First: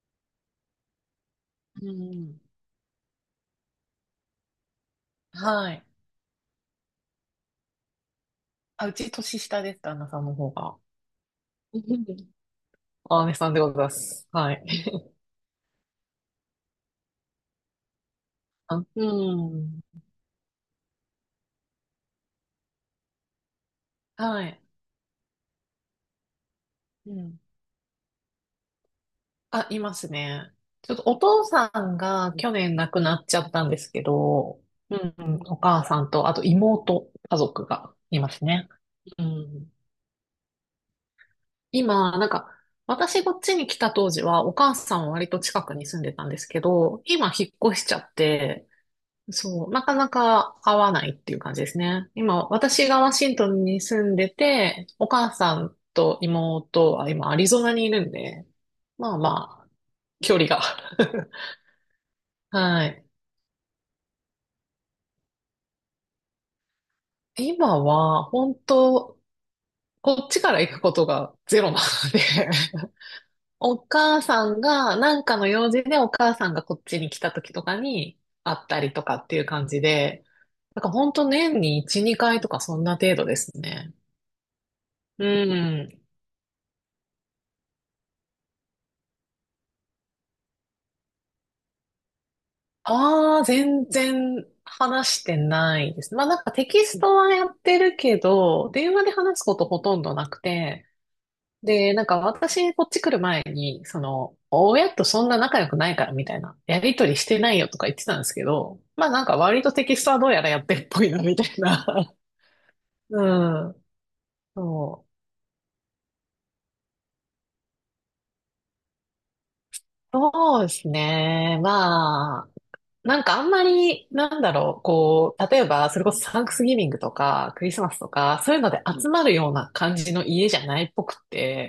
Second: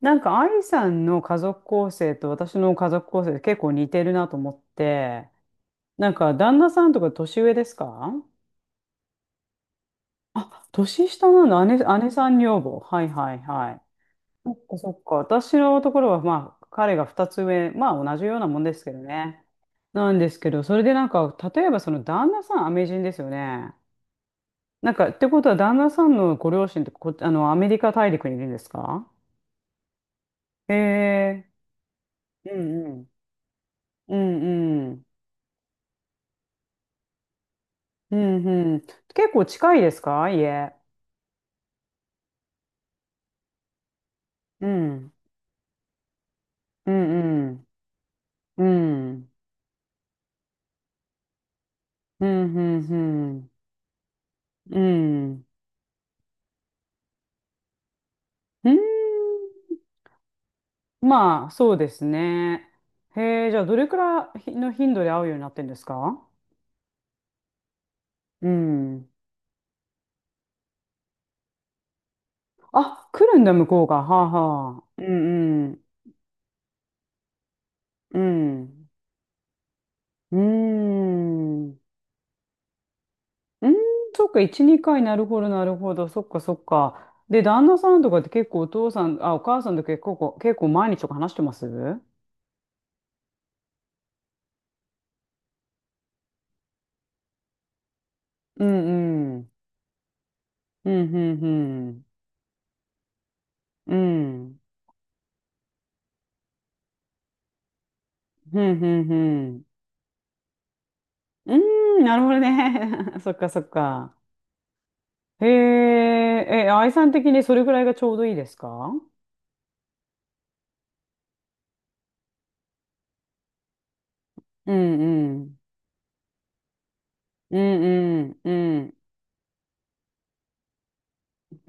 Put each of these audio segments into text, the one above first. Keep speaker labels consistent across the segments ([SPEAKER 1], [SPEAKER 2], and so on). [SPEAKER 1] アイさんの家族
[SPEAKER 2] う
[SPEAKER 1] 構成と
[SPEAKER 2] ん。
[SPEAKER 1] 私の家族構成って結構似てるなと思って、
[SPEAKER 2] はい。
[SPEAKER 1] 旦那さんとか年上ですか？
[SPEAKER 2] あ、うち年下です、旦那さんの方
[SPEAKER 1] あ、
[SPEAKER 2] が。
[SPEAKER 1] 年下なの、姉、
[SPEAKER 2] うん
[SPEAKER 1] 姉さん女房。はい
[SPEAKER 2] あ、姉
[SPEAKER 1] はい
[SPEAKER 2] さんでご
[SPEAKER 1] は
[SPEAKER 2] ざい
[SPEAKER 1] い。
[SPEAKER 2] ます。
[SPEAKER 1] そ
[SPEAKER 2] は
[SPEAKER 1] っ
[SPEAKER 2] い。
[SPEAKER 1] かそっか。私のところは、まあ、彼が二つ上、まあ、同じようなもんで
[SPEAKER 2] あ
[SPEAKER 1] すけど
[SPEAKER 2] う
[SPEAKER 1] ね。
[SPEAKER 2] ん。
[SPEAKER 1] なんですけど、それで例えばその旦那さん、アメ人ですよね。
[SPEAKER 2] はい。
[SPEAKER 1] ってことは、旦那さんのご両親って
[SPEAKER 2] うん。
[SPEAKER 1] アメリカ大陸にいるんですか？
[SPEAKER 2] あ、いますね。
[SPEAKER 1] へ
[SPEAKER 2] ちょっとお父
[SPEAKER 1] え、
[SPEAKER 2] さんが去
[SPEAKER 1] うん
[SPEAKER 2] 年亡
[SPEAKER 1] う
[SPEAKER 2] く
[SPEAKER 1] ん
[SPEAKER 2] なっちゃったんですけ
[SPEAKER 1] う
[SPEAKER 2] ど、
[SPEAKER 1] ん。う
[SPEAKER 2] う
[SPEAKER 1] ん
[SPEAKER 2] ん、うんお母さんと、あと妹、家族が
[SPEAKER 1] う
[SPEAKER 2] います
[SPEAKER 1] ん
[SPEAKER 2] ね。
[SPEAKER 1] うん。
[SPEAKER 2] う
[SPEAKER 1] 結構
[SPEAKER 2] ん。
[SPEAKER 1] 近いですか、家。
[SPEAKER 2] 今、なんか、私こっちに来た当時は、お
[SPEAKER 1] う
[SPEAKER 2] 母さんは
[SPEAKER 1] ん。
[SPEAKER 2] 割と近くに住んでたんですけ
[SPEAKER 1] う
[SPEAKER 2] ど、今引
[SPEAKER 1] んうん。
[SPEAKER 2] っ越しちゃっ
[SPEAKER 1] う
[SPEAKER 2] て、
[SPEAKER 1] ん。
[SPEAKER 2] そう、なかなか会わないっていう感じですね。
[SPEAKER 1] う
[SPEAKER 2] 今、
[SPEAKER 1] んうん
[SPEAKER 2] 私がワシ
[SPEAKER 1] う
[SPEAKER 2] ント
[SPEAKER 1] ん。
[SPEAKER 2] ンに住んで
[SPEAKER 1] う
[SPEAKER 2] て、お母
[SPEAKER 1] ん。
[SPEAKER 2] さんと妹は今アリゾナにいるんで、
[SPEAKER 1] うーん。
[SPEAKER 2] まあまあ、距離が。
[SPEAKER 1] まあ、そうですね。
[SPEAKER 2] はい。
[SPEAKER 1] へえ、じゃあ、どれくらいの頻度で会うようになってんですか？
[SPEAKER 2] 今は、
[SPEAKER 1] う
[SPEAKER 2] 本
[SPEAKER 1] ん。
[SPEAKER 2] 当こっちから行くことがゼロなので
[SPEAKER 1] あ、来るんだ、向
[SPEAKER 2] お
[SPEAKER 1] こうが。は
[SPEAKER 2] 母
[SPEAKER 1] あ
[SPEAKER 2] さん
[SPEAKER 1] はあ。
[SPEAKER 2] が、
[SPEAKER 1] う
[SPEAKER 2] なんかの
[SPEAKER 1] ん
[SPEAKER 2] 用
[SPEAKER 1] う
[SPEAKER 2] 事
[SPEAKER 1] ん。
[SPEAKER 2] でお母さんがこっちに来た時とか
[SPEAKER 1] う
[SPEAKER 2] に会った
[SPEAKER 1] ん。
[SPEAKER 2] りとかっていう感じで、
[SPEAKER 1] う
[SPEAKER 2] なんか
[SPEAKER 1] ー
[SPEAKER 2] 本当年
[SPEAKER 1] ん。
[SPEAKER 2] に1、2回とかそんな程度です
[SPEAKER 1] うーん、
[SPEAKER 2] ね。
[SPEAKER 1] そっか、1、2回、な
[SPEAKER 2] う
[SPEAKER 1] るほど、なるほ
[SPEAKER 2] ん。
[SPEAKER 1] ど、そっか、そっか。で、旦那さんとかって結構お父さん、あ、お母さんと結構、結構毎日とか話してます？う
[SPEAKER 2] ああ、全然話してないです。まあなんかテキストはやってるけ
[SPEAKER 1] ん
[SPEAKER 2] ど、電話で
[SPEAKER 1] う
[SPEAKER 2] 話す
[SPEAKER 1] ん。
[SPEAKER 2] ことほとんどなくて、
[SPEAKER 1] うん、うん、う
[SPEAKER 2] で、なん
[SPEAKER 1] ん。
[SPEAKER 2] か私こっち来る前に、
[SPEAKER 1] う
[SPEAKER 2] その、
[SPEAKER 1] ん、
[SPEAKER 2] 親とそんな仲良くないからみたいな、やりとりしてないよとか言ってたんですけ
[SPEAKER 1] う
[SPEAKER 2] ど、
[SPEAKER 1] ん、う
[SPEAKER 2] まあ
[SPEAKER 1] ん。う
[SPEAKER 2] なんか割
[SPEAKER 1] ん。
[SPEAKER 2] とテキストはどうやらやってるっぽいなみたい
[SPEAKER 1] うーん、
[SPEAKER 2] な。
[SPEAKER 1] なるほど ね。そ
[SPEAKER 2] う
[SPEAKER 1] っか、そっ
[SPEAKER 2] ん。
[SPEAKER 1] か。
[SPEAKER 2] そう。
[SPEAKER 1] へえ、え、愛さん的にそれぐらいがちょうどいいですか？
[SPEAKER 2] そうですね。まあ、なんかあんまり、なんだ
[SPEAKER 1] う
[SPEAKER 2] ろう、
[SPEAKER 1] ん、う
[SPEAKER 2] こう、
[SPEAKER 1] ん。
[SPEAKER 2] 例えば、それこそサンクスギビングとか、
[SPEAKER 1] う
[SPEAKER 2] クリスマスと
[SPEAKER 1] ん、
[SPEAKER 2] か、
[SPEAKER 1] う
[SPEAKER 2] そういうの
[SPEAKER 1] ん、
[SPEAKER 2] で
[SPEAKER 1] うん。
[SPEAKER 2] うん集まるような感じの家じゃないっぽく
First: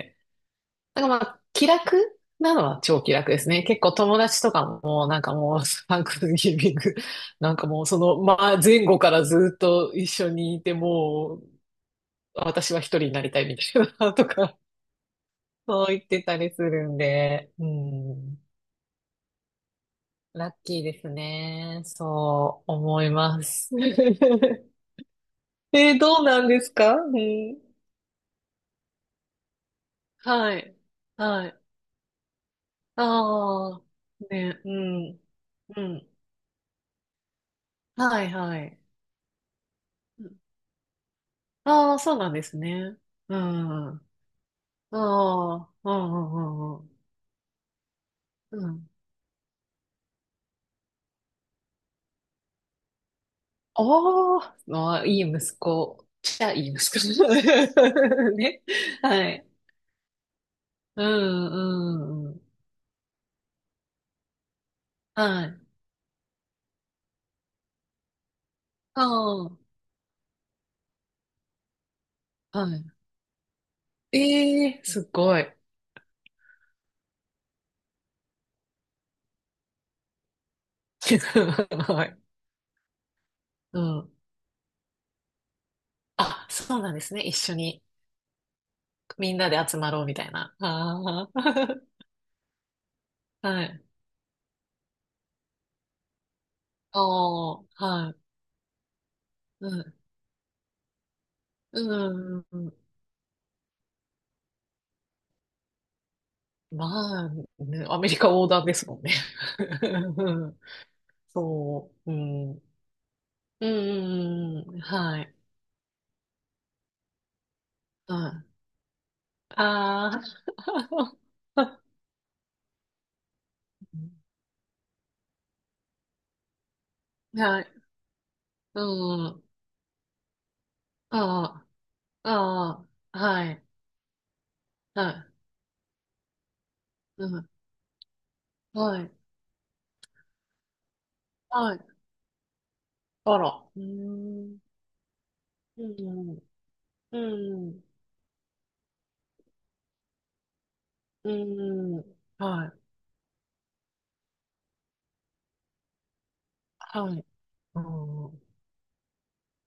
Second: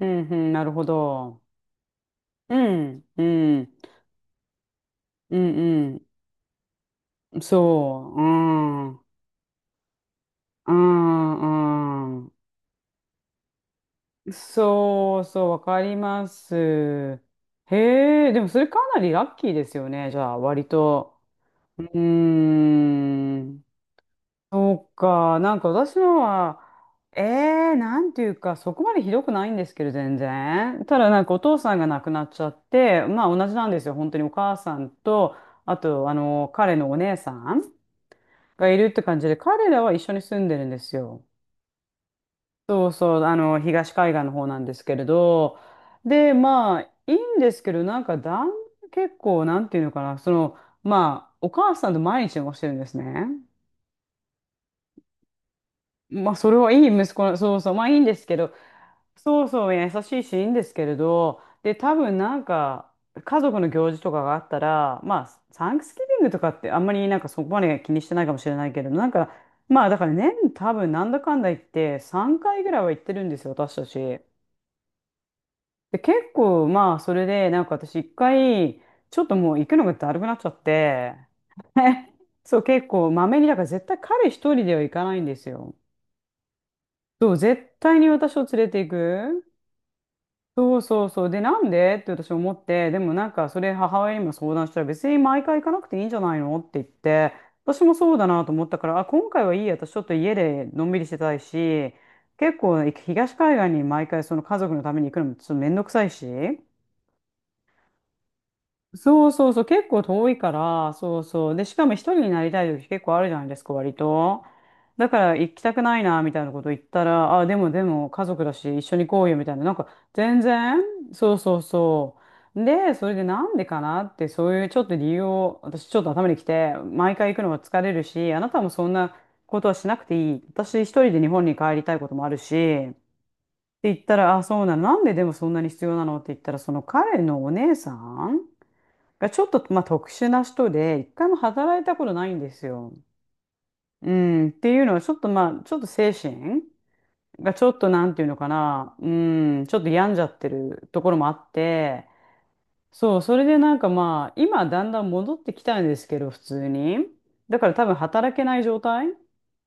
[SPEAKER 1] うん、うん、なるほ
[SPEAKER 2] なんかまあ、
[SPEAKER 1] ど。
[SPEAKER 2] 気楽な
[SPEAKER 1] う
[SPEAKER 2] のは超
[SPEAKER 1] ん、
[SPEAKER 2] 気
[SPEAKER 1] う
[SPEAKER 2] 楽ですね。
[SPEAKER 1] ん、
[SPEAKER 2] 結構友達とかも、なんか
[SPEAKER 1] う
[SPEAKER 2] もう、サ
[SPEAKER 1] ん、
[SPEAKER 2] ンクスギビング、
[SPEAKER 1] う ん。
[SPEAKER 2] なんかもう、そ
[SPEAKER 1] そう、
[SPEAKER 2] の、
[SPEAKER 1] う
[SPEAKER 2] まあ、前後
[SPEAKER 1] ん。
[SPEAKER 2] からずっと一緒にい
[SPEAKER 1] う
[SPEAKER 2] て、もう、
[SPEAKER 1] ん、うん。
[SPEAKER 2] 私は一人になりたいみたいな、とか、
[SPEAKER 1] そうそう、わ か
[SPEAKER 2] そう
[SPEAKER 1] り
[SPEAKER 2] 言って
[SPEAKER 1] ま
[SPEAKER 2] たり
[SPEAKER 1] す。
[SPEAKER 2] するん
[SPEAKER 1] へ
[SPEAKER 2] で、う
[SPEAKER 1] え、
[SPEAKER 2] ん。
[SPEAKER 1] でもそれかなりラッキーですよね、じゃあ、
[SPEAKER 2] ラッ
[SPEAKER 1] 割
[SPEAKER 2] キーです
[SPEAKER 1] と。う
[SPEAKER 2] ね。
[SPEAKER 1] ー
[SPEAKER 2] そう思いま
[SPEAKER 1] ん。
[SPEAKER 2] す。
[SPEAKER 1] そうか、
[SPEAKER 2] え
[SPEAKER 1] 私
[SPEAKER 2] ーど
[SPEAKER 1] の
[SPEAKER 2] うなんで
[SPEAKER 1] は、
[SPEAKER 2] すかう
[SPEAKER 1] え
[SPEAKER 2] ん。
[SPEAKER 1] え、なんていうか、そこまでひどくないんですけど、全
[SPEAKER 2] はい。
[SPEAKER 1] 然。ただ、なんかお
[SPEAKER 2] は
[SPEAKER 1] 父
[SPEAKER 2] い。
[SPEAKER 1] さんが亡くなっちゃって、まあ同じなんで
[SPEAKER 2] ああ、
[SPEAKER 1] すよ、本当にお母
[SPEAKER 2] ね、う
[SPEAKER 1] さん
[SPEAKER 2] ん。
[SPEAKER 1] と、あ
[SPEAKER 2] う
[SPEAKER 1] と、
[SPEAKER 2] ん。
[SPEAKER 1] 彼のお姉さん
[SPEAKER 2] はい、は
[SPEAKER 1] がい
[SPEAKER 2] い。
[SPEAKER 1] るって感じで、彼らは一緒に住んでるんですよ。
[SPEAKER 2] ああー、そうなんです
[SPEAKER 1] そう
[SPEAKER 2] ね。
[SPEAKER 1] そう、
[SPEAKER 2] うん。
[SPEAKER 1] 東
[SPEAKER 2] あ
[SPEAKER 1] 海岸の方なんですけれど、
[SPEAKER 2] あ、うん、
[SPEAKER 1] で、
[SPEAKER 2] う
[SPEAKER 1] ま
[SPEAKER 2] ん、
[SPEAKER 1] あ、
[SPEAKER 2] う
[SPEAKER 1] い
[SPEAKER 2] ん。
[SPEAKER 1] いんですけど、
[SPEAKER 2] うん。
[SPEAKER 1] 結構、なんていうのかな、その、まあ、お母さんと毎日過ごしてるんですね。
[SPEAKER 2] ああ、まあ、いい息子。
[SPEAKER 1] まあ、
[SPEAKER 2] じゃ
[SPEAKER 1] そ
[SPEAKER 2] あ、
[SPEAKER 1] れ
[SPEAKER 2] いい
[SPEAKER 1] はい
[SPEAKER 2] 息
[SPEAKER 1] い息子
[SPEAKER 2] 子。
[SPEAKER 1] な、そうそう、まあ、いいんです けど、
[SPEAKER 2] ね。は
[SPEAKER 1] そ
[SPEAKER 2] い。
[SPEAKER 1] うそう、優しいし、いいんですけれ
[SPEAKER 2] う
[SPEAKER 1] ど、
[SPEAKER 2] ん、
[SPEAKER 1] で、多分、
[SPEAKER 2] うん、うん。
[SPEAKER 1] 家族の行事とかがあったら、まあ、
[SPEAKER 2] はい。
[SPEAKER 1] サンクスギビングとかって、あんまり、そこまで気にしてないかもしれないけれど、
[SPEAKER 2] ああ、
[SPEAKER 1] まあ、だから、年、多分、なんだかんだ言って、3回
[SPEAKER 2] は
[SPEAKER 1] ぐらい
[SPEAKER 2] い。
[SPEAKER 1] は行ってるんですよ、私たち。
[SPEAKER 2] ええすごい。
[SPEAKER 1] で、結構、まあ、それで、なんか私一回、ちょっともう行くのがだるくなっちゃって、
[SPEAKER 2] はい。
[SPEAKER 1] そう、結構、まめに、だから
[SPEAKER 2] う
[SPEAKER 1] 絶対
[SPEAKER 2] ん。
[SPEAKER 1] 彼一人では行かないんですよ。
[SPEAKER 2] あ、そうなんですね。
[SPEAKER 1] そ
[SPEAKER 2] 一
[SPEAKER 1] う、
[SPEAKER 2] 緒
[SPEAKER 1] 絶
[SPEAKER 2] に。
[SPEAKER 1] 対に私を連れて行
[SPEAKER 2] みん
[SPEAKER 1] く。
[SPEAKER 2] なで集まろうみたいな。
[SPEAKER 1] そうそうそ
[SPEAKER 2] あ
[SPEAKER 1] う。で、なん
[SPEAKER 2] ー
[SPEAKER 1] でって私思って、でもなん か、そ
[SPEAKER 2] は
[SPEAKER 1] れ
[SPEAKER 2] い。
[SPEAKER 1] 母親にも相談したら、別に毎回行かなくていいんじゃないのって言っ
[SPEAKER 2] あ
[SPEAKER 1] て、
[SPEAKER 2] ー
[SPEAKER 1] 私も
[SPEAKER 2] は
[SPEAKER 1] そう
[SPEAKER 2] い。
[SPEAKER 1] だなと思ったから、あ、今回はいい
[SPEAKER 2] う
[SPEAKER 1] や、私
[SPEAKER 2] ん。
[SPEAKER 1] ちょっと家でのんびりしてたい
[SPEAKER 2] う
[SPEAKER 1] し、
[SPEAKER 2] ん。うん
[SPEAKER 1] 結
[SPEAKER 2] う
[SPEAKER 1] 構、
[SPEAKER 2] ん
[SPEAKER 1] 東海岸に毎回その家族のために行くのもちょっとめんどくさいし、
[SPEAKER 2] まあ、ねアメリカ横断ですもんね。
[SPEAKER 1] そうそうそう、結構 遠
[SPEAKER 2] う
[SPEAKER 1] いか
[SPEAKER 2] ん
[SPEAKER 1] ら、そうそう。で、しか
[SPEAKER 2] そ
[SPEAKER 1] も一
[SPEAKER 2] う。
[SPEAKER 1] 人
[SPEAKER 2] う
[SPEAKER 1] になり
[SPEAKER 2] ん。うん。
[SPEAKER 1] たい時結構あるじゃないです
[SPEAKER 2] う
[SPEAKER 1] か、割と。
[SPEAKER 2] んうん
[SPEAKER 1] だか
[SPEAKER 2] はい。
[SPEAKER 1] ら行きたくないな、みたいなこと言ったら、あ、でもでも
[SPEAKER 2] うん。
[SPEAKER 1] 家族
[SPEAKER 2] あ
[SPEAKER 1] だし一緒に行こうよ、みたいな。
[SPEAKER 2] あ。
[SPEAKER 1] 全然、そうそうそう。で、それでなんでかなって、そういうちょっと理由を、私ちょっと頭にきて、毎回行くのは
[SPEAKER 2] はい。
[SPEAKER 1] 疲れるし、あなたも
[SPEAKER 2] う
[SPEAKER 1] そんな
[SPEAKER 2] ん。
[SPEAKER 1] ことはしなくていい。私一人で日本に
[SPEAKER 2] あ
[SPEAKER 1] 帰りたいこともあ
[SPEAKER 2] あ。
[SPEAKER 1] る
[SPEAKER 2] あ
[SPEAKER 1] し、
[SPEAKER 2] あ。はい。
[SPEAKER 1] って言ったら、あ、そうなの。なん
[SPEAKER 2] は
[SPEAKER 1] ででもそんなに必要なのって言ったら、その彼
[SPEAKER 2] い。う
[SPEAKER 1] の
[SPEAKER 2] ん。
[SPEAKER 1] お姉さん
[SPEAKER 2] はい。
[SPEAKER 1] がちょっと、まあ、特殊な人で、一回も
[SPEAKER 2] は
[SPEAKER 1] 働
[SPEAKER 2] い。
[SPEAKER 1] いたことないんですよ。
[SPEAKER 2] あら。う
[SPEAKER 1] うん、っ
[SPEAKER 2] ん。
[SPEAKER 1] ていうのは、ちょっとまあ、ちょっと
[SPEAKER 2] う
[SPEAKER 1] 精
[SPEAKER 2] ん。
[SPEAKER 1] 神
[SPEAKER 2] う
[SPEAKER 1] がちょっ
[SPEAKER 2] ん。
[SPEAKER 1] となんていうのかな、うん、ちょっと病んじゃってるところもあ
[SPEAKER 2] う
[SPEAKER 1] って、
[SPEAKER 2] ん。はい。
[SPEAKER 1] そう、それで今だんだん戻ってきたんですけど、普通に。
[SPEAKER 2] はい。
[SPEAKER 1] だから
[SPEAKER 2] う
[SPEAKER 1] 多分
[SPEAKER 2] ん。
[SPEAKER 1] 働
[SPEAKER 2] う
[SPEAKER 1] けない状態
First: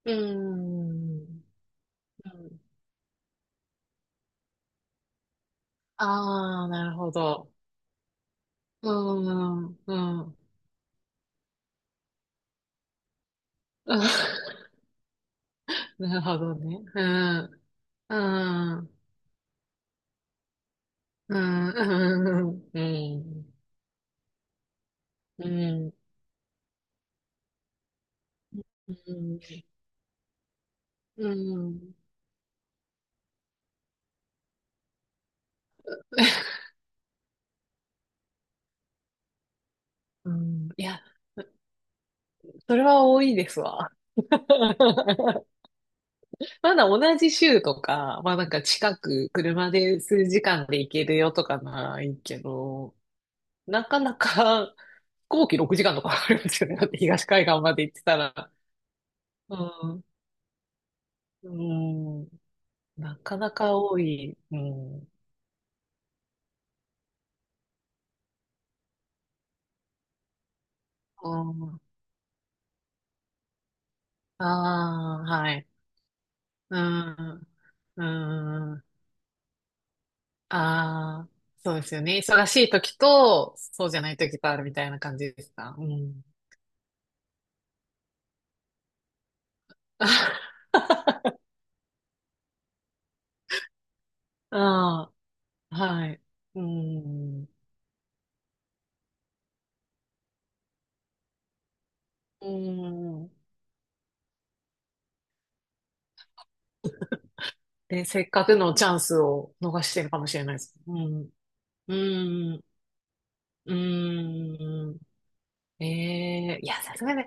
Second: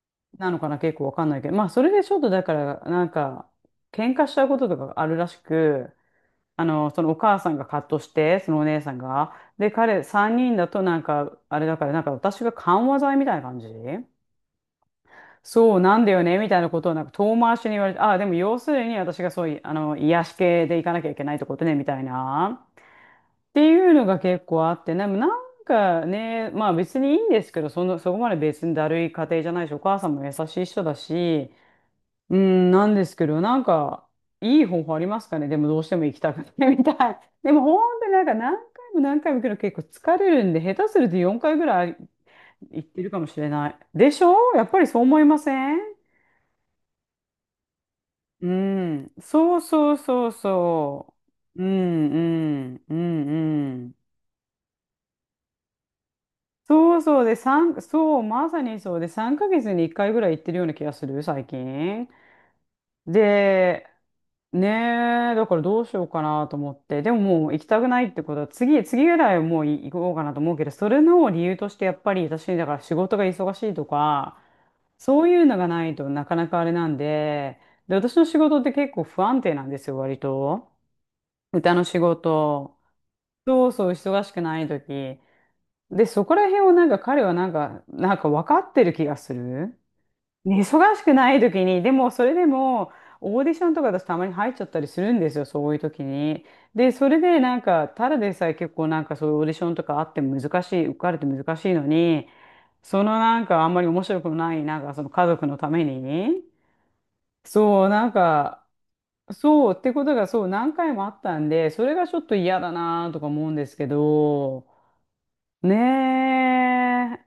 [SPEAKER 2] ー
[SPEAKER 1] なのかな、結構わかんない
[SPEAKER 2] ん。
[SPEAKER 1] けど、まあ、それでちょっ
[SPEAKER 2] う
[SPEAKER 1] とだか
[SPEAKER 2] ん
[SPEAKER 1] ら、喧嘩しちゃうこととかがあるらしく、
[SPEAKER 2] ああ、なる
[SPEAKER 1] その
[SPEAKER 2] ほ
[SPEAKER 1] お母さ
[SPEAKER 2] ど。
[SPEAKER 1] んがカットして、そのお姉
[SPEAKER 2] うー
[SPEAKER 1] さんが。で、
[SPEAKER 2] ん。う
[SPEAKER 1] 彼
[SPEAKER 2] ん。う
[SPEAKER 1] 3
[SPEAKER 2] ん
[SPEAKER 1] 人だとあれだから、なんか私が緩和剤みたいな感じ、 そうなんだ
[SPEAKER 2] なる
[SPEAKER 1] よね、
[SPEAKER 2] ほ
[SPEAKER 1] み
[SPEAKER 2] ど
[SPEAKER 1] たいな
[SPEAKER 2] ね。
[SPEAKER 1] ことをな
[SPEAKER 2] う
[SPEAKER 1] んか遠回
[SPEAKER 2] ん。
[SPEAKER 1] しに言われて、ああ、でも要す
[SPEAKER 2] う
[SPEAKER 1] る
[SPEAKER 2] ん。
[SPEAKER 1] に私がそういう、癒し系で行かなきゃいけないっ
[SPEAKER 2] う
[SPEAKER 1] てこと
[SPEAKER 2] ん。
[SPEAKER 1] ね、みたい
[SPEAKER 2] う
[SPEAKER 1] な。
[SPEAKER 2] ん。う
[SPEAKER 1] っ
[SPEAKER 2] ん。
[SPEAKER 1] ていうのが結構あって、でも
[SPEAKER 2] うん。
[SPEAKER 1] まあ別にいいんですけど、その、そこまで別にだるい家庭じゃないし、お母さんも優しい人だ
[SPEAKER 2] う
[SPEAKER 1] し、
[SPEAKER 2] ん。
[SPEAKER 1] うん、なんですけど、いい方法ありますかね？ でもどうしても行きたくないみたい。でも本当になんか何回も何回も行くの結構疲れ
[SPEAKER 2] う
[SPEAKER 1] るんで、
[SPEAKER 2] ん
[SPEAKER 1] 下
[SPEAKER 2] い
[SPEAKER 1] 手す
[SPEAKER 2] や、
[SPEAKER 1] ると4回ぐらい
[SPEAKER 2] それ
[SPEAKER 1] 行って
[SPEAKER 2] は
[SPEAKER 1] るか
[SPEAKER 2] 多
[SPEAKER 1] も
[SPEAKER 2] い
[SPEAKER 1] しれ
[SPEAKER 2] です
[SPEAKER 1] ない。
[SPEAKER 2] わ。
[SPEAKER 1] でしょ？やっぱりそう思いません？
[SPEAKER 2] まだ同じ州とか、まあな
[SPEAKER 1] う
[SPEAKER 2] んか近
[SPEAKER 1] ん。
[SPEAKER 2] く
[SPEAKER 1] そう
[SPEAKER 2] 車
[SPEAKER 1] そう
[SPEAKER 2] で
[SPEAKER 1] そ
[SPEAKER 2] 数
[SPEAKER 1] う
[SPEAKER 2] 時間で行け
[SPEAKER 1] そ
[SPEAKER 2] るよとか
[SPEAKER 1] う。う
[SPEAKER 2] な
[SPEAKER 1] ん
[SPEAKER 2] い
[SPEAKER 1] う
[SPEAKER 2] け
[SPEAKER 1] んう
[SPEAKER 2] ど、
[SPEAKER 1] んう
[SPEAKER 2] な
[SPEAKER 1] ん。
[SPEAKER 2] かなか飛行機6時間とか かかるんですよね。だっ
[SPEAKER 1] そ
[SPEAKER 2] て
[SPEAKER 1] うそう
[SPEAKER 2] 東
[SPEAKER 1] で、
[SPEAKER 2] 海岸ま
[SPEAKER 1] 三
[SPEAKER 2] で行ってた
[SPEAKER 1] そう、ま
[SPEAKER 2] ら。
[SPEAKER 1] さにそうで、3
[SPEAKER 2] う
[SPEAKER 1] ヶ月に1
[SPEAKER 2] ん。
[SPEAKER 1] 回ぐらい行ってるような気がする、最
[SPEAKER 2] う
[SPEAKER 1] 近。
[SPEAKER 2] ん。なかなか
[SPEAKER 1] で、
[SPEAKER 2] 多い。うん。う
[SPEAKER 1] ねえ、だからどうしようかなと思って。でももう行きたくないってことは、次、次ぐらいはもう行こうかなと思うけど、それの理由として
[SPEAKER 2] ん
[SPEAKER 1] やっぱり私、だから仕事が忙しいとか、
[SPEAKER 2] あ
[SPEAKER 1] そうい
[SPEAKER 2] あ、
[SPEAKER 1] う
[SPEAKER 2] は
[SPEAKER 1] の
[SPEAKER 2] い。
[SPEAKER 1] がないとなかなかあれ
[SPEAKER 2] う
[SPEAKER 1] なん
[SPEAKER 2] ん。
[SPEAKER 1] で、で、
[SPEAKER 2] う
[SPEAKER 1] 私の仕事って
[SPEAKER 2] ん。
[SPEAKER 1] 結構不安定なんですよ、割と。
[SPEAKER 2] ああ、そ
[SPEAKER 1] 歌
[SPEAKER 2] う
[SPEAKER 1] の
[SPEAKER 2] です
[SPEAKER 1] 仕
[SPEAKER 2] よね。忙しい
[SPEAKER 1] 事。
[SPEAKER 2] 時と、
[SPEAKER 1] そう
[SPEAKER 2] そ
[SPEAKER 1] そ
[SPEAKER 2] う
[SPEAKER 1] う、
[SPEAKER 2] じゃない
[SPEAKER 1] 忙し
[SPEAKER 2] 時
[SPEAKER 1] く
[SPEAKER 2] とあ
[SPEAKER 1] な
[SPEAKER 2] る
[SPEAKER 1] い
[SPEAKER 2] みたいな感
[SPEAKER 1] 時。
[SPEAKER 2] じですか。う
[SPEAKER 1] で、
[SPEAKER 2] ん。
[SPEAKER 1] そこら辺をなんか彼はなんか、なんか分かってる気がする。ね、 忙しくない時に、でもそれでもオーディションとかだとたまに入っちゃったりす
[SPEAKER 2] あ
[SPEAKER 1] るんですよ、そうい
[SPEAKER 2] あ、
[SPEAKER 1] う時
[SPEAKER 2] はい。
[SPEAKER 1] に。
[SPEAKER 2] う
[SPEAKER 1] で、それで
[SPEAKER 2] ん。
[SPEAKER 1] ただでさえ結構なんかそういうオーディションとかあっても難しい、受かれて難しいのに、
[SPEAKER 2] う
[SPEAKER 1] その
[SPEAKER 2] ん。
[SPEAKER 1] なんかあんまり面白くない、なんかその家族のために、そう、
[SPEAKER 2] で、せっかくのチャンスを
[SPEAKER 1] そうっ
[SPEAKER 2] 逃
[SPEAKER 1] て
[SPEAKER 2] して
[SPEAKER 1] こ
[SPEAKER 2] る
[SPEAKER 1] と
[SPEAKER 2] か
[SPEAKER 1] が
[SPEAKER 2] もし
[SPEAKER 1] そ
[SPEAKER 2] れ
[SPEAKER 1] う
[SPEAKER 2] ないで
[SPEAKER 1] 何
[SPEAKER 2] す。
[SPEAKER 1] 回
[SPEAKER 2] う
[SPEAKER 1] もあっ
[SPEAKER 2] ん。
[SPEAKER 1] たんで、それ
[SPEAKER 2] う
[SPEAKER 1] がちょっと嫌
[SPEAKER 2] ん。
[SPEAKER 1] だなとか思うんで
[SPEAKER 2] う
[SPEAKER 1] すけど、
[SPEAKER 2] ーん。え
[SPEAKER 1] ね
[SPEAKER 2] えいや、さすがに、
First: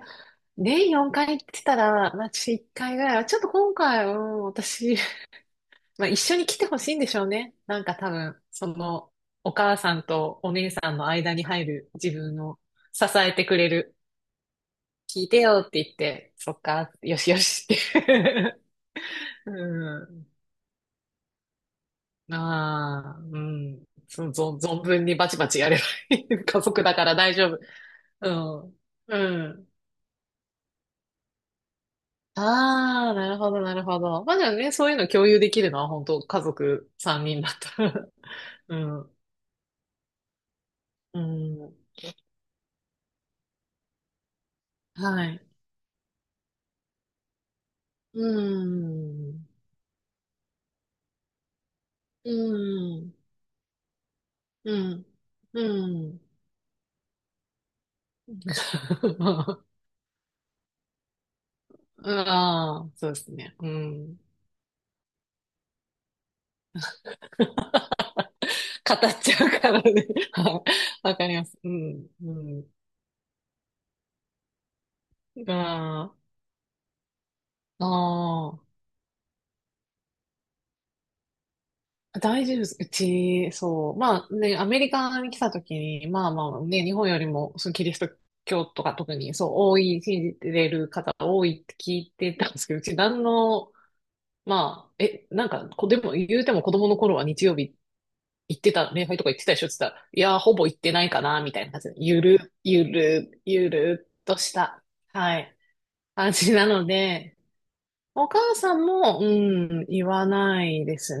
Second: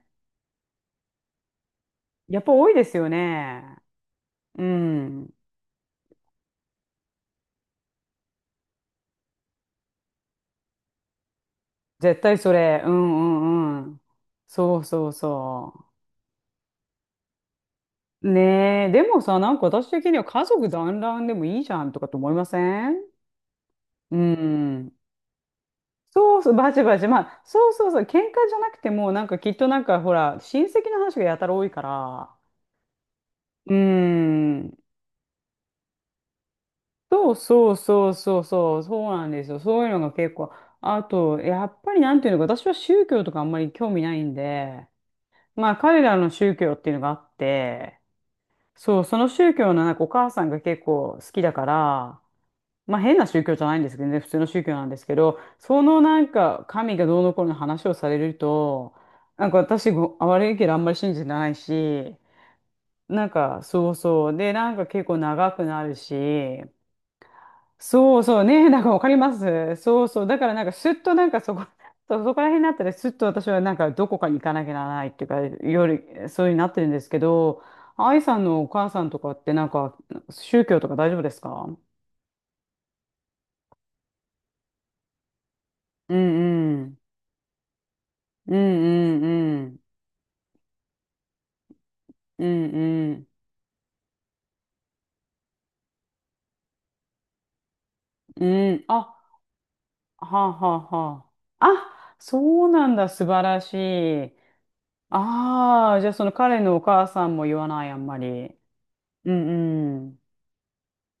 [SPEAKER 2] 年4回って言ったら、まあ、
[SPEAKER 1] え、やっぱ
[SPEAKER 2] 私1
[SPEAKER 1] 多いです
[SPEAKER 2] 回ぐ
[SPEAKER 1] よ
[SPEAKER 2] らいは、ちょっと今
[SPEAKER 1] ね。
[SPEAKER 2] 回、うん、
[SPEAKER 1] う
[SPEAKER 2] 私、
[SPEAKER 1] ん。
[SPEAKER 2] まあ、一緒に来てほしいんでしょうね。なんか多分、その、お母さんとお姉さんの間に入る自
[SPEAKER 1] 絶対
[SPEAKER 2] 分
[SPEAKER 1] そ
[SPEAKER 2] を
[SPEAKER 1] れ。う
[SPEAKER 2] 支え
[SPEAKER 1] ん
[SPEAKER 2] てくれ
[SPEAKER 1] うんう
[SPEAKER 2] る。
[SPEAKER 1] ん。そうそう
[SPEAKER 2] 聞いてよって
[SPEAKER 1] そ
[SPEAKER 2] 言って、そっか、よしよしっ
[SPEAKER 1] う。
[SPEAKER 2] て。
[SPEAKER 1] ねえ、でもさ、なんか私
[SPEAKER 2] う
[SPEAKER 1] 的には
[SPEAKER 2] ん。
[SPEAKER 1] 家族団らんでもいいじゃんとかと思いません？
[SPEAKER 2] まあ、うん。
[SPEAKER 1] う
[SPEAKER 2] その、ぞ存
[SPEAKER 1] ん。
[SPEAKER 2] 分にバチバチやればい
[SPEAKER 1] そう
[SPEAKER 2] い。
[SPEAKER 1] そう、
[SPEAKER 2] 家
[SPEAKER 1] バチ
[SPEAKER 2] 族だ
[SPEAKER 1] バ
[SPEAKER 2] か
[SPEAKER 1] チ。
[SPEAKER 2] ら
[SPEAKER 1] ま
[SPEAKER 2] 大
[SPEAKER 1] あ、
[SPEAKER 2] 丈夫。
[SPEAKER 1] そうそうそう、喧嘩じゃなくても、
[SPEAKER 2] うん。
[SPEAKER 1] なんか
[SPEAKER 2] う
[SPEAKER 1] きっ
[SPEAKER 2] ん。
[SPEAKER 1] となんかほら、親戚の話がやたら多いから。
[SPEAKER 2] ああ、なるほど、
[SPEAKER 1] うー
[SPEAKER 2] なるほど。まあじゃあね、
[SPEAKER 1] ん。
[SPEAKER 2] そういうの共有できるのは本当家族3
[SPEAKER 1] そう
[SPEAKER 2] 人だっ
[SPEAKER 1] そう
[SPEAKER 2] たら
[SPEAKER 1] そうそう
[SPEAKER 2] う
[SPEAKER 1] そう、そ
[SPEAKER 2] ん。
[SPEAKER 1] うなんですよ。そういうのが結構。あ
[SPEAKER 2] う
[SPEAKER 1] と、や
[SPEAKER 2] ん。
[SPEAKER 1] っぱりなんていうのか、私は宗教とかあんまり興味ないんで、
[SPEAKER 2] はい。
[SPEAKER 1] まあ彼らの宗教っていうのがあって、
[SPEAKER 2] う
[SPEAKER 1] そう、その
[SPEAKER 2] ん。
[SPEAKER 1] 宗教のなんかお母さんが結構好きだから、
[SPEAKER 2] う
[SPEAKER 1] まあ
[SPEAKER 2] ん。
[SPEAKER 1] 変な宗教じゃないんですけどね、普通の宗教
[SPEAKER 2] う
[SPEAKER 1] なんです
[SPEAKER 2] ん。
[SPEAKER 1] けど、そ
[SPEAKER 2] う
[SPEAKER 1] のな
[SPEAKER 2] ん。
[SPEAKER 1] んか神がどうのこうの話をされると、なんか 私ご、悪いけどあんまり信じてないし、
[SPEAKER 2] ああ、そうで
[SPEAKER 1] なん
[SPEAKER 2] すね。
[SPEAKER 1] か
[SPEAKER 2] う
[SPEAKER 1] そう
[SPEAKER 2] ん。
[SPEAKER 1] そう、で、なんか結構長くなるし、そうそうね、なんか
[SPEAKER 2] 語
[SPEAKER 1] わかり
[SPEAKER 2] っ
[SPEAKER 1] ま
[SPEAKER 2] ちゃうか
[SPEAKER 1] す。
[SPEAKER 2] ら
[SPEAKER 1] そ
[SPEAKER 2] ね。
[SPEAKER 1] うそう。だからな
[SPEAKER 2] は
[SPEAKER 1] ん
[SPEAKER 2] い
[SPEAKER 1] かすっと
[SPEAKER 2] わ
[SPEAKER 1] な
[SPEAKER 2] か
[SPEAKER 1] ん
[SPEAKER 2] り
[SPEAKER 1] か
[SPEAKER 2] ま
[SPEAKER 1] そ
[SPEAKER 2] す。
[SPEAKER 1] こ、
[SPEAKER 2] うん。
[SPEAKER 1] そう
[SPEAKER 2] う
[SPEAKER 1] そこら辺に
[SPEAKER 2] ん。
[SPEAKER 1] なったらすっと私はなんかどこかに行かなきゃならないっていうか、
[SPEAKER 2] あ
[SPEAKER 1] 夜、そうになってるんですけど、
[SPEAKER 2] あ。
[SPEAKER 1] 愛さん
[SPEAKER 2] あ
[SPEAKER 1] の
[SPEAKER 2] あ。
[SPEAKER 1] お母さんとかってなんか宗教とか大丈夫ですか？
[SPEAKER 2] 大丈夫です。うち、そう。まあね、アメリカに来た時に、
[SPEAKER 1] う
[SPEAKER 2] まあまあ
[SPEAKER 1] んう
[SPEAKER 2] ね、日
[SPEAKER 1] ん。
[SPEAKER 2] 本よりも、そのキリスト
[SPEAKER 1] うん
[SPEAKER 2] 教とか特
[SPEAKER 1] うん
[SPEAKER 2] に、そう、
[SPEAKER 1] うん。
[SPEAKER 2] 多い、信じてる方多いって聞いて
[SPEAKER 1] う
[SPEAKER 2] たんですけど、うち何
[SPEAKER 1] ん
[SPEAKER 2] の、まあ、え、なんか、でも、言うても子供の頃は日曜日
[SPEAKER 1] う
[SPEAKER 2] 行っ
[SPEAKER 1] ん。
[SPEAKER 2] て
[SPEAKER 1] うん。
[SPEAKER 2] た
[SPEAKER 1] あ、
[SPEAKER 2] ね、礼拝とか行ってたでしょって言ったら、いや
[SPEAKER 1] は
[SPEAKER 2] ー、
[SPEAKER 1] あ
[SPEAKER 2] ほぼ
[SPEAKER 1] は
[SPEAKER 2] 行っ
[SPEAKER 1] あ
[SPEAKER 2] てないか
[SPEAKER 1] は
[SPEAKER 2] な、みたい
[SPEAKER 1] あ。
[SPEAKER 2] な感じで、
[SPEAKER 1] あ、
[SPEAKER 2] ゆる、
[SPEAKER 1] そう
[SPEAKER 2] ゆ
[SPEAKER 1] なんだ。素
[SPEAKER 2] る、
[SPEAKER 1] 晴ら
[SPEAKER 2] ゆ
[SPEAKER 1] し
[SPEAKER 2] るっと
[SPEAKER 1] い。
[SPEAKER 2] した、はい、
[SPEAKER 1] ああ、じゃあその
[SPEAKER 2] 感じ
[SPEAKER 1] 彼
[SPEAKER 2] な
[SPEAKER 1] のお
[SPEAKER 2] の
[SPEAKER 1] 母さん
[SPEAKER 2] で、
[SPEAKER 1] も言わない、あんま
[SPEAKER 2] お母
[SPEAKER 1] り。
[SPEAKER 2] さんも、う
[SPEAKER 1] う
[SPEAKER 2] ん、
[SPEAKER 1] んう
[SPEAKER 2] 言
[SPEAKER 1] ん。
[SPEAKER 2] わないです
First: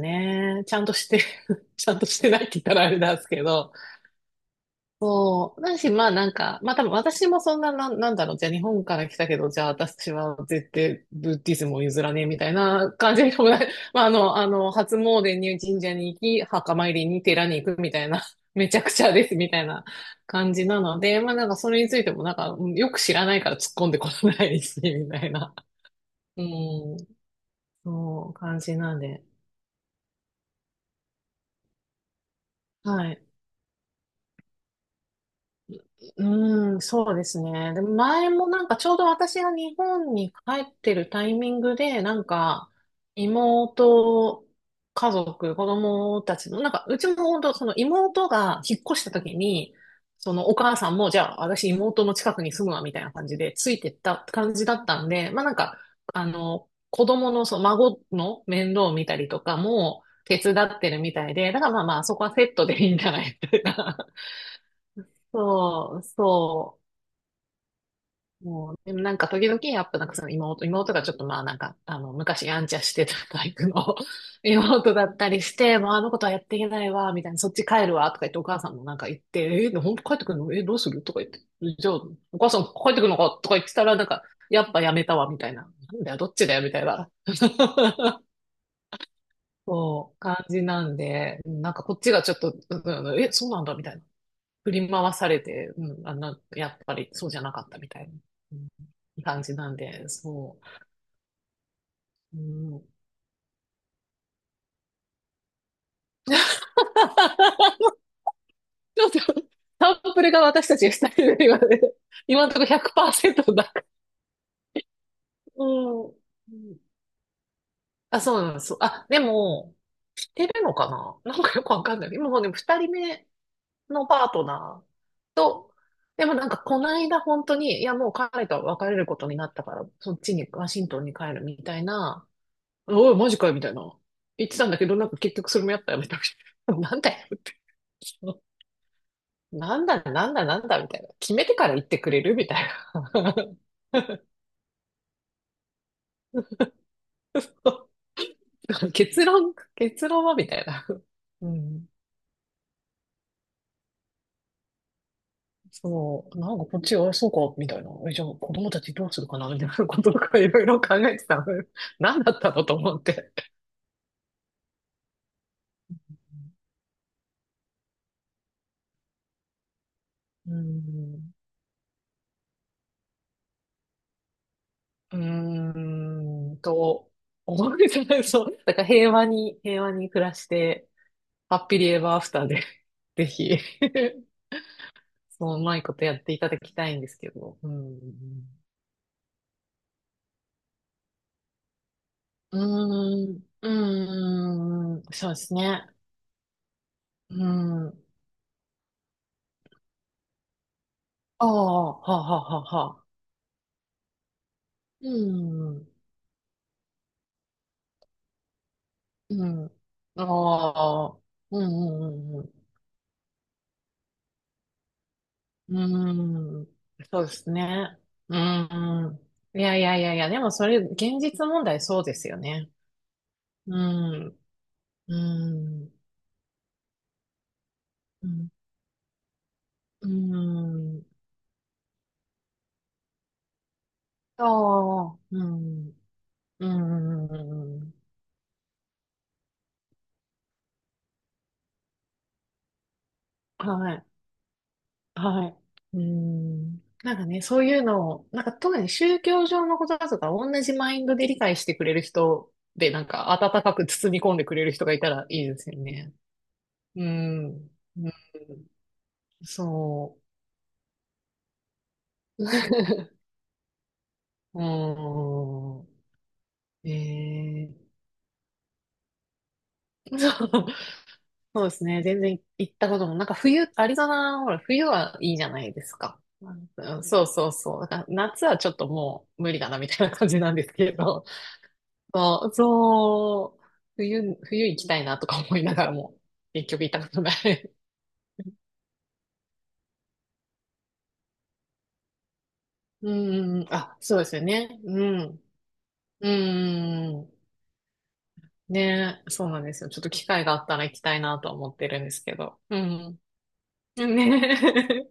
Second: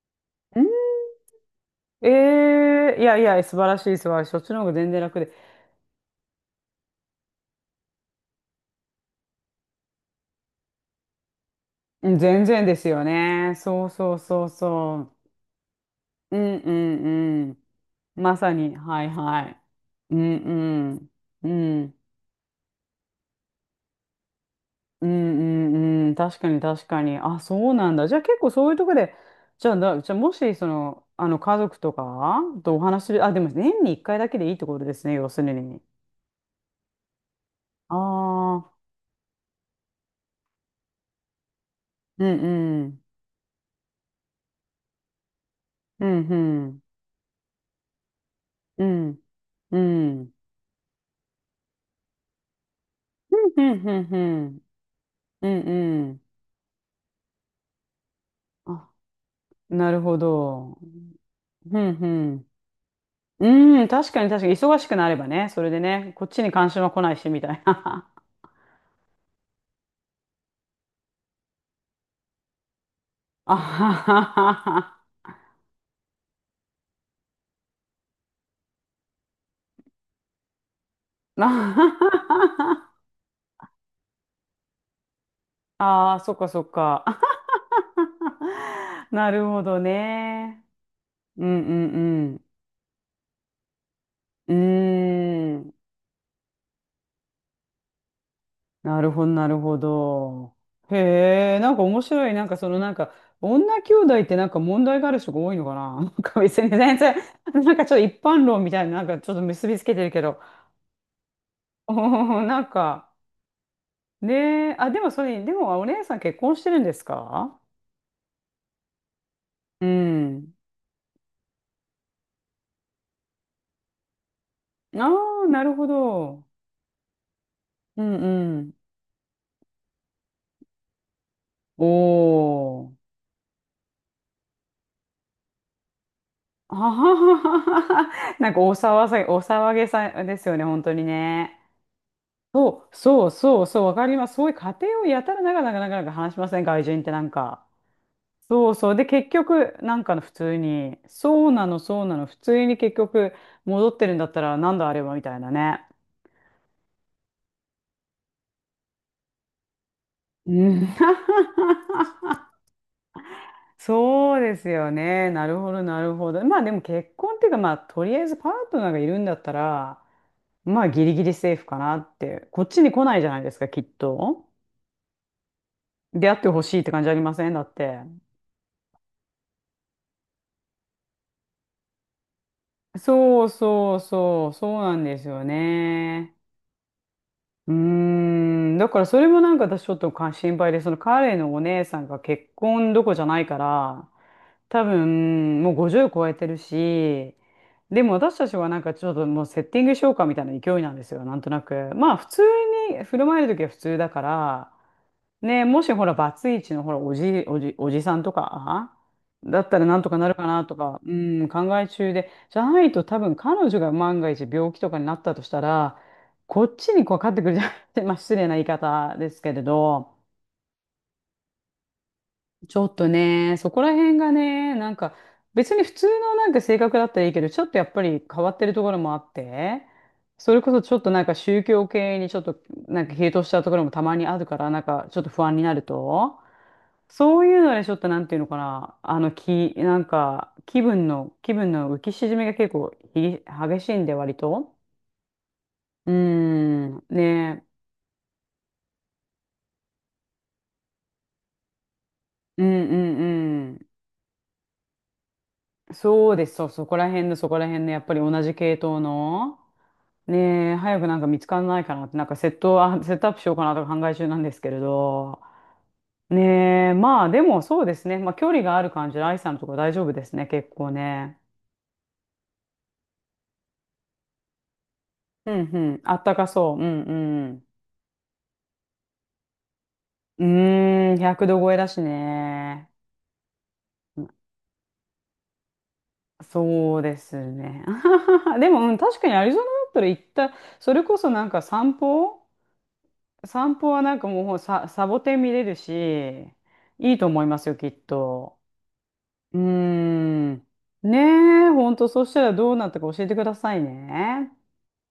[SPEAKER 1] う
[SPEAKER 2] ね。ちゃん
[SPEAKER 1] ん
[SPEAKER 2] として、ちゃんとしてないって言ったらあ
[SPEAKER 1] え
[SPEAKER 2] れ
[SPEAKER 1] えい
[SPEAKER 2] な
[SPEAKER 1] や
[SPEAKER 2] ん
[SPEAKER 1] い
[SPEAKER 2] です
[SPEAKER 1] や、
[SPEAKER 2] け
[SPEAKER 1] 素晴
[SPEAKER 2] ど。
[SPEAKER 1] らしい、素晴らしい。そっちの方が全然楽で。
[SPEAKER 2] そう。だし、まあなんか、まあ多分私もそんな、なんだろう、じゃあ日本から来たけど、じゃあ私は絶対ブッディズムを譲
[SPEAKER 1] う
[SPEAKER 2] ら
[SPEAKER 1] ん、
[SPEAKER 2] ねえみ
[SPEAKER 1] 全
[SPEAKER 2] たい
[SPEAKER 1] 然です
[SPEAKER 2] な
[SPEAKER 1] よ
[SPEAKER 2] 感じでも
[SPEAKER 1] ね。
[SPEAKER 2] ない。
[SPEAKER 1] そう
[SPEAKER 2] まああ
[SPEAKER 1] そう
[SPEAKER 2] の、
[SPEAKER 1] そ
[SPEAKER 2] あ
[SPEAKER 1] う
[SPEAKER 2] の、初
[SPEAKER 1] そ
[SPEAKER 2] 詣に神社に行
[SPEAKER 1] う。う
[SPEAKER 2] き、
[SPEAKER 1] んう
[SPEAKER 2] 墓参りに寺
[SPEAKER 1] んうん。
[SPEAKER 2] に行くみたいな、
[SPEAKER 1] まさ
[SPEAKER 2] め
[SPEAKER 1] に、
[SPEAKER 2] ちゃく
[SPEAKER 1] は
[SPEAKER 2] ち
[SPEAKER 1] い
[SPEAKER 2] ゃです
[SPEAKER 1] は
[SPEAKER 2] みた
[SPEAKER 1] い。
[SPEAKER 2] いな
[SPEAKER 1] うん
[SPEAKER 2] 感じなので、まあな
[SPEAKER 1] うん。う
[SPEAKER 2] んかそれに
[SPEAKER 1] ん。
[SPEAKER 2] ついてもなんか、うんよく知らないから突っ込んでこないし、
[SPEAKER 1] う
[SPEAKER 2] み
[SPEAKER 1] ん
[SPEAKER 2] たいな。
[SPEAKER 1] うんうん。確
[SPEAKER 2] う
[SPEAKER 1] かに確
[SPEAKER 2] ん。
[SPEAKER 1] かに。あ、そうなんだ。じゃあ
[SPEAKER 2] そう、
[SPEAKER 1] 結構
[SPEAKER 2] 感
[SPEAKER 1] そういう
[SPEAKER 2] じ
[SPEAKER 1] とこ
[SPEAKER 2] なん
[SPEAKER 1] で、
[SPEAKER 2] で。
[SPEAKER 1] じゃあもし、その、あの、家族とかとお話し
[SPEAKER 2] は
[SPEAKER 1] す
[SPEAKER 2] い。
[SPEAKER 1] る、あ、でも年に1回だけでいいってことですね、要するに。
[SPEAKER 2] うーん、そうですね。で、
[SPEAKER 1] あ
[SPEAKER 2] 前もなん
[SPEAKER 1] あ、
[SPEAKER 2] かちょうど私が日本に帰ってるタイミングで、な
[SPEAKER 1] う
[SPEAKER 2] ん
[SPEAKER 1] ん
[SPEAKER 2] か
[SPEAKER 1] うん。
[SPEAKER 2] 妹、家族、子
[SPEAKER 1] うん
[SPEAKER 2] 供
[SPEAKER 1] う
[SPEAKER 2] たちの、なん
[SPEAKER 1] ん。
[SPEAKER 2] かうちも本当その妹が引っ
[SPEAKER 1] う
[SPEAKER 2] 越した
[SPEAKER 1] ん
[SPEAKER 2] 時に、
[SPEAKER 1] うん。うん
[SPEAKER 2] そのお母さんも、じゃあ私妹の近くに住むわみたいな感
[SPEAKER 1] う
[SPEAKER 2] じ
[SPEAKER 1] ん
[SPEAKER 2] でつ
[SPEAKER 1] う
[SPEAKER 2] い
[SPEAKER 1] ん
[SPEAKER 2] てっ
[SPEAKER 1] う
[SPEAKER 2] た感
[SPEAKER 1] ん。
[SPEAKER 2] じだったんで、まあ
[SPEAKER 1] う
[SPEAKER 2] なん
[SPEAKER 1] ん
[SPEAKER 2] か、
[SPEAKER 1] うん。
[SPEAKER 2] あの、子供のその孫の面倒
[SPEAKER 1] あ、
[SPEAKER 2] を見たりとか
[SPEAKER 1] なる
[SPEAKER 2] も
[SPEAKER 1] ほ
[SPEAKER 2] 手伝
[SPEAKER 1] ど。
[SPEAKER 2] ってるみたいで、だから
[SPEAKER 1] う
[SPEAKER 2] まあ
[SPEAKER 1] ん
[SPEAKER 2] まあそこはセットでいいんじゃない
[SPEAKER 1] う
[SPEAKER 2] です
[SPEAKER 1] ん。うん、
[SPEAKER 2] か。
[SPEAKER 1] 確 かに確かに、忙しくなればね、それで
[SPEAKER 2] そう、
[SPEAKER 1] ね、こっちに関
[SPEAKER 2] そ
[SPEAKER 1] 心
[SPEAKER 2] う。
[SPEAKER 1] は来ないし、みたいな。
[SPEAKER 2] もう、でもなんか時々やっぱなんかその妹がちょっとまあなんか、あの、昔やんちゃしてたタイ
[SPEAKER 1] あ
[SPEAKER 2] プ
[SPEAKER 1] は
[SPEAKER 2] の
[SPEAKER 1] は
[SPEAKER 2] 妹だ
[SPEAKER 1] は
[SPEAKER 2] ったりして、もうあのことはやっていけないわ、みたいな、そっち帰るわ、とか言ってお母さんもなんか言って、えー、ほんと帰ってくるのえどうするとか言って、
[SPEAKER 1] は。
[SPEAKER 2] じゃあ、お母さん帰ってくるのかとか言ってたら、なんか、やっぱやめたわ、みたいな。なんだ
[SPEAKER 1] あ
[SPEAKER 2] よ、
[SPEAKER 1] あ、
[SPEAKER 2] ど
[SPEAKER 1] そ
[SPEAKER 2] っ
[SPEAKER 1] っ
[SPEAKER 2] ち
[SPEAKER 1] か
[SPEAKER 2] だ
[SPEAKER 1] そ
[SPEAKER 2] よ、
[SPEAKER 1] っ
[SPEAKER 2] みたい
[SPEAKER 1] か。
[SPEAKER 2] な。
[SPEAKER 1] なるほど
[SPEAKER 2] そう、感じ
[SPEAKER 1] ね。
[SPEAKER 2] なんで、
[SPEAKER 1] うん
[SPEAKER 2] なんかこっちがち
[SPEAKER 1] う
[SPEAKER 2] ょっ
[SPEAKER 1] ん
[SPEAKER 2] と、うんうんえ、そうなんだ、みたいな。
[SPEAKER 1] う
[SPEAKER 2] 振り回され
[SPEAKER 1] ん。うー
[SPEAKER 2] て、
[SPEAKER 1] ん。
[SPEAKER 2] うん、あの、やっぱりそうじゃなかったみたいな、うん
[SPEAKER 1] なるほど、
[SPEAKER 2] 感
[SPEAKER 1] な
[SPEAKER 2] じ
[SPEAKER 1] る
[SPEAKER 2] なん
[SPEAKER 1] ほ
[SPEAKER 2] で、
[SPEAKER 1] ど。
[SPEAKER 2] そ
[SPEAKER 1] へえ、なんか面白い。
[SPEAKER 2] う。う
[SPEAKER 1] なんかその
[SPEAKER 2] ん、
[SPEAKER 1] なんか、女兄弟ってなんか問題がある人が多いのかな？ なんか別に全然、なんかちょっと一般論みたいな、な
[SPEAKER 2] ち
[SPEAKER 1] ん
[SPEAKER 2] ょっ
[SPEAKER 1] か
[SPEAKER 2] と、
[SPEAKER 1] ちょっと結びつ
[SPEAKER 2] サ
[SPEAKER 1] けてる
[SPEAKER 2] ンプ
[SPEAKER 1] け
[SPEAKER 2] ル
[SPEAKER 1] ど。
[SPEAKER 2] が私たち二人で今ね、
[SPEAKER 1] お
[SPEAKER 2] 今
[SPEAKER 1] ー
[SPEAKER 2] のと
[SPEAKER 1] な
[SPEAKER 2] ころ
[SPEAKER 1] んか、
[SPEAKER 2] 100%だから。
[SPEAKER 1] ねえ、あ、でもそれ、で
[SPEAKER 2] う
[SPEAKER 1] もお姉
[SPEAKER 2] ん。う
[SPEAKER 1] さん結婚して
[SPEAKER 2] ん
[SPEAKER 1] るんですか？
[SPEAKER 2] あ、そうなんです。あ、でも、
[SPEAKER 1] う
[SPEAKER 2] 知って
[SPEAKER 1] ん。
[SPEAKER 2] るのかななんかよくわかんない。今もうね、二人目のパートナ
[SPEAKER 1] あ
[SPEAKER 2] ー
[SPEAKER 1] あ、なる
[SPEAKER 2] と、
[SPEAKER 1] ほ
[SPEAKER 2] でも
[SPEAKER 1] ど。
[SPEAKER 2] なんかこの間本当に、いや
[SPEAKER 1] う
[SPEAKER 2] もう
[SPEAKER 1] ん
[SPEAKER 2] 彼
[SPEAKER 1] う
[SPEAKER 2] と
[SPEAKER 1] ん。
[SPEAKER 2] 別れることになったから、そっちに、ワシントンに帰るみたいな
[SPEAKER 1] おー。
[SPEAKER 2] おい、マジかよ、みたいな。言ってたんだけど、なんか結局それもやったよ、みたい
[SPEAKER 1] あ
[SPEAKER 2] な。
[SPEAKER 1] は
[SPEAKER 2] なんだよ、
[SPEAKER 1] は
[SPEAKER 2] って。
[SPEAKER 1] は はは。
[SPEAKER 2] そ
[SPEAKER 1] なんかお騒がせ、お
[SPEAKER 2] う
[SPEAKER 1] 騒
[SPEAKER 2] な
[SPEAKER 1] げ
[SPEAKER 2] んだ、
[SPEAKER 1] さ
[SPEAKER 2] なん
[SPEAKER 1] で
[SPEAKER 2] だ、
[SPEAKER 1] すよ
[SPEAKER 2] な
[SPEAKER 1] ね、
[SPEAKER 2] んだ、
[SPEAKER 1] 本
[SPEAKER 2] み
[SPEAKER 1] 当
[SPEAKER 2] たい
[SPEAKER 1] に
[SPEAKER 2] な。決め
[SPEAKER 1] ね。
[SPEAKER 2] てから言ってくれるみたい
[SPEAKER 1] そう、そう
[SPEAKER 2] な。
[SPEAKER 1] そう、そう、わかります。そういう家庭をやたらなかなか話しません、外人ってなんか。そうそう。で、
[SPEAKER 2] 結
[SPEAKER 1] 結
[SPEAKER 2] 論、
[SPEAKER 1] 局、なん
[SPEAKER 2] 結
[SPEAKER 1] かの
[SPEAKER 2] 論
[SPEAKER 1] 普
[SPEAKER 2] は、み
[SPEAKER 1] 通
[SPEAKER 2] たいな。
[SPEAKER 1] に、そ
[SPEAKER 2] う
[SPEAKER 1] うなの、
[SPEAKER 2] ん。
[SPEAKER 1] そうなの、普通に結局、戻ってるんだったら、なんだあれは、みたいなね。
[SPEAKER 2] そう。なんかこっちが、あそうか、みたいな。え、じゃあ子供たちどうするかな、みたいな こととかい
[SPEAKER 1] う
[SPEAKER 2] ろい
[SPEAKER 1] ん
[SPEAKER 2] ろ 考えてたの。何だったのと思って。
[SPEAKER 1] そうですよね。なるほど、なるほど。まあでも結婚っていうか、まあとりあえずパートナーがいるんだったら、
[SPEAKER 2] う
[SPEAKER 1] まあギリギ
[SPEAKER 2] ん。
[SPEAKER 1] リセーフかなって。こっちに来ないじゃないですか、きっと。
[SPEAKER 2] う
[SPEAKER 1] 出会って
[SPEAKER 2] ーん
[SPEAKER 1] ほしいって感じ
[SPEAKER 2] と、
[SPEAKER 1] ありませんだ
[SPEAKER 2] 思
[SPEAKER 1] っ
[SPEAKER 2] うんです
[SPEAKER 1] て。
[SPEAKER 2] よね。そう。だから平和に、平和に暮らして、ハッピリエバーアフターで ぜ
[SPEAKER 1] そう
[SPEAKER 2] ひ
[SPEAKER 1] そうそう、そうなんです よ
[SPEAKER 2] そう、うまいことやって
[SPEAKER 1] ね。
[SPEAKER 2] いただきたいんですけど。う
[SPEAKER 1] うー
[SPEAKER 2] ん。
[SPEAKER 1] ん、だからそれもなんか私ちょっとか心配で、その彼のお姉さんが結
[SPEAKER 2] う
[SPEAKER 1] 婚どころじゃ
[SPEAKER 2] ん。
[SPEAKER 1] ないか
[SPEAKER 2] うー
[SPEAKER 1] ら、多
[SPEAKER 2] ん。うーんそうです
[SPEAKER 1] 分もう
[SPEAKER 2] ね。
[SPEAKER 1] 50超えてるし、
[SPEAKER 2] うん。あ
[SPEAKER 1] でも私たちはなんかちょっともうセッティングしようかみたいな勢いなんですよ、なん
[SPEAKER 2] あ、
[SPEAKER 1] となく。
[SPEAKER 2] は
[SPEAKER 1] ま
[SPEAKER 2] あ、
[SPEAKER 1] あ普
[SPEAKER 2] は
[SPEAKER 1] 通
[SPEAKER 2] あ、はあ、は
[SPEAKER 1] に
[SPEAKER 2] あ。
[SPEAKER 1] 振る舞える時は普通だから、
[SPEAKER 2] う
[SPEAKER 1] ね、も
[SPEAKER 2] ん。
[SPEAKER 1] しほら、バツイチのほら、おじさんとか、
[SPEAKER 2] う
[SPEAKER 1] だ
[SPEAKER 2] ん。
[SPEAKER 1] っ
[SPEAKER 2] あ
[SPEAKER 1] たらなんとかなるかなとか、う
[SPEAKER 2] あ。
[SPEAKER 1] ん、
[SPEAKER 2] う
[SPEAKER 1] 考
[SPEAKER 2] ん、
[SPEAKER 1] え
[SPEAKER 2] う
[SPEAKER 1] 中で、
[SPEAKER 2] ん、う
[SPEAKER 1] じ
[SPEAKER 2] ん、
[SPEAKER 1] ゃないと多分彼女が万が一病気とかになったとした
[SPEAKER 2] う
[SPEAKER 1] ら、
[SPEAKER 2] ん。う
[SPEAKER 1] こ
[SPEAKER 2] ん。
[SPEAKER 1] っちにこう
[SPEAKER 2] そう
[SPEAKER 1] かか
[SPEAKER 2] で
[SPEAKER 1] ってく
[SPEAKER 2] す
[SPEAKER 1] るじゃ
[SPEAKER 2] ね。
[SPEAKER 1] ん、まあ、失
[SPEAKER 2] う
[SPEAKER 1] 礼な言い方
[SPEAKER 2] ん。
[SPEAKER 1] ですけ
[SPEAKER 2] い
[SPEAKER 1] れ
[SPEAKER 2] やいやい
[SPEAKER 1] ど、
[SPEAKER 2] やいや、でもそれ、現実問題そうですよね。
[SPEAKER 1] ちょっとね、そ
[SPEAKER 2] う
[SPEAKER 1] こら辺が
[SPEAKER 2] ん。
[SPEAKER 1] ね、なんか
[SPEAKER 2] う
[SPEAKER 1] 別に普
[SPEAKER 2] ん。
[SPEAKER 1] 通のなんか性格だったらいいけど、ちょっとやっぱり
[SPEAKER 2] う
[SPEAKER 1] 変
[SPEAKER 2] ん。
[SPEAKER 1] わってるところもあって、
[SPEAKER 2] う
[SPEAKER 1] それこそちょっ
[SPEAKER 2] ん。
[SPEAKER 1] となんか宗教系にちょっとなんか傾倒したところもたまにあ
[SPEAKER 2] あ
[SPEAKER 1] るから、なんかち
[SPEAKER 2] あ、
[SPEAKER 1] ょっと不
[SPEAKER 2] う
[SPEAKER 1] 安になる
[SPEAKER 2] ん、
[SPEAKER 1] と、
[SPEAKER 2] うん、
[SPEAKER 1] そういう
[SPEAKER 2] う
[SPEAKER 1] のでちょ
[SPEAKER 2] ん、
[SPEAKER 1] っとなんていうのかな、あの気、なんか気分の、気分の浮き沈みが結構ひ
[SPEAKER 2] は
[SPEAKER 1] 激しいん
[SPEAKER 2] い、
[SPEAKER 1] で割と。
[SPEAKER 2] はい、う
[SPEAKER 1] うー
[SPEAKER 2] ん。
[SPEAKER 1] ん、
[SPEAKER 2] なんかね、そう
[SPEAKER 1] ね
[SPEAKER 2] いうのを、なんか特に宗教上のことだとか、同じマインドで理解してくれる人
[SPEAKER 1] えうん
[SPEAKER 2] で、
[SPEAKER 1] う
[SPEAKER 2] なんか温
[SPEAKER 1] んう
[SPEAKER 2] か
[SPEAKER 1] ん。
[SPEAKER 2] く包み込んでくれる人がいたらいいですよね。
[SPEAKER 1] そうです、そう、そこ
[SPEAKER 2] う
[SPEAKER 1] ら辺のそこら
[SPEAKER 2] ん、
[SPEAKER 1] 辺のやっ
[SPEAKER 2] うん、
[SPEAKER 1] ぱり同じ系統の。
[SPEAKER 2] そ
[SPEAKER 1] ねえ、早くなんか見つからないかなって、なんか
[SPEAKER 2] う。
[SPEAKER 1] セット、あ、セ ットアップしようかなとか考え中なんですけれど。
[SPEAKER 2] う
[SPEAKER 1] ね
[SPEAKER 2] ん。
[SPEAKER 1] え、まあでも
[SPEAKER 2] え
[SPEAKER 1] そうで
[SPEAKER 2] え
[SPEAKER 1] すね。まあ距離がある感じで、愛さんのとこ大丈夫
[SPEAKER 2] そ
[SPEAKER 1] ですね、
[SPEAKER 2] う。
[SPEAKER 1] 結構ね。
[SPEAKER 2] そうですね。全然行ったことも、なんか冬、アリゾナ、ほら、冬はいいじゃ
[SPEAKER 1] うん
[SPEAKER 2] ない
[SPEAKER 1] う
[SPEAKER 2] です
[SPEAKER 1] ん、あ
[SPEAKER 2] か。
[SPEAKER 1] ったか
[SPEAKER 2] うん
[SPEAKER 1] そう。う
[SPEAKER 2] そうそう
[SPEAKER 1] ん
[SPEAKER 2] そう。だから夏はちょっともう無理だなみたいな感じ
[SPEAKER 1] う
[SPEAKER 2] なんですけ
[SPEAKER 1] ん。うーん、
[SPEAKER 2] ど、
[SPEAKER 1] 100度超えだし
[SPEAKER 2] そう、
[SPEAKER 1] ね。
[SPEAKER 2] そう、冬行きたいなとか思いながらも、結局行
[SPEAKER 1] そ
[SPEAKER 2] った
[SPEAKER 1] う
[SPEAKER 2] こ
[SPEAKER 1] で
[SPEAKER 2] とな
[SPEAKER 1] す
[SPEAKER 2] い。
[SPEAKER 1] ね。でも、うん、確かにアリゾナだったら行った、それこそなんか散歩
[SPEAKER 2] うん、
[SPEAKER 1] 散歩
[SPEAKER 2] あ、
[SPEAKER 1] はな
[SPEAKER 2] そう
[SPEAKER 1] ん
[SPEAKER 2] で
[SPEAKER 1] か
[SPEAKER 2] すよ
[SPEAKER 1] もう
[SPEAKER 2] ね。
[SPEAKER 1] さ、
[SPEAKER 2] う
[SPEAKER 1] サボテン
[SPEAKER 2] ん、
[SPEAKER 1] 見れるし、
[SPEAKER 2] う
[SPEAKER 1] いいと
[SPEAKER 2] ん、
[SPEAKER 1] 思いますよ、きっと。
[SPEAKER 2] ね、そう
[SPEAKER 1] うー
[SPEAKER 2] なんですよ。ちょっと機会があっ
[SPEAKER 1] ん。
[SPEAKER 2] たら行きた
[SPEAKER 1] ね
[SPEAKER 2] いなとは
[SPEAKER 1] え、
[SPEAKER 2] 思って
[SPEAKER 1] ほん
[SPEAKER 2] るん
[SPEAKER 1] と、
[SPEAKER 2] です
[SPEAKER 1] そし
[SPEAKER 2] け
[SPEAKER 1] たら
[SPEAKER 2] ど。
[SPEAKER 1] どう
[SPEAKER 2] う
[SPEAKER 1] なったか
[SPEAKER 2] ん、
[SPEAKER 1] 教えてくださいね。
[SPEAKER 2] ね。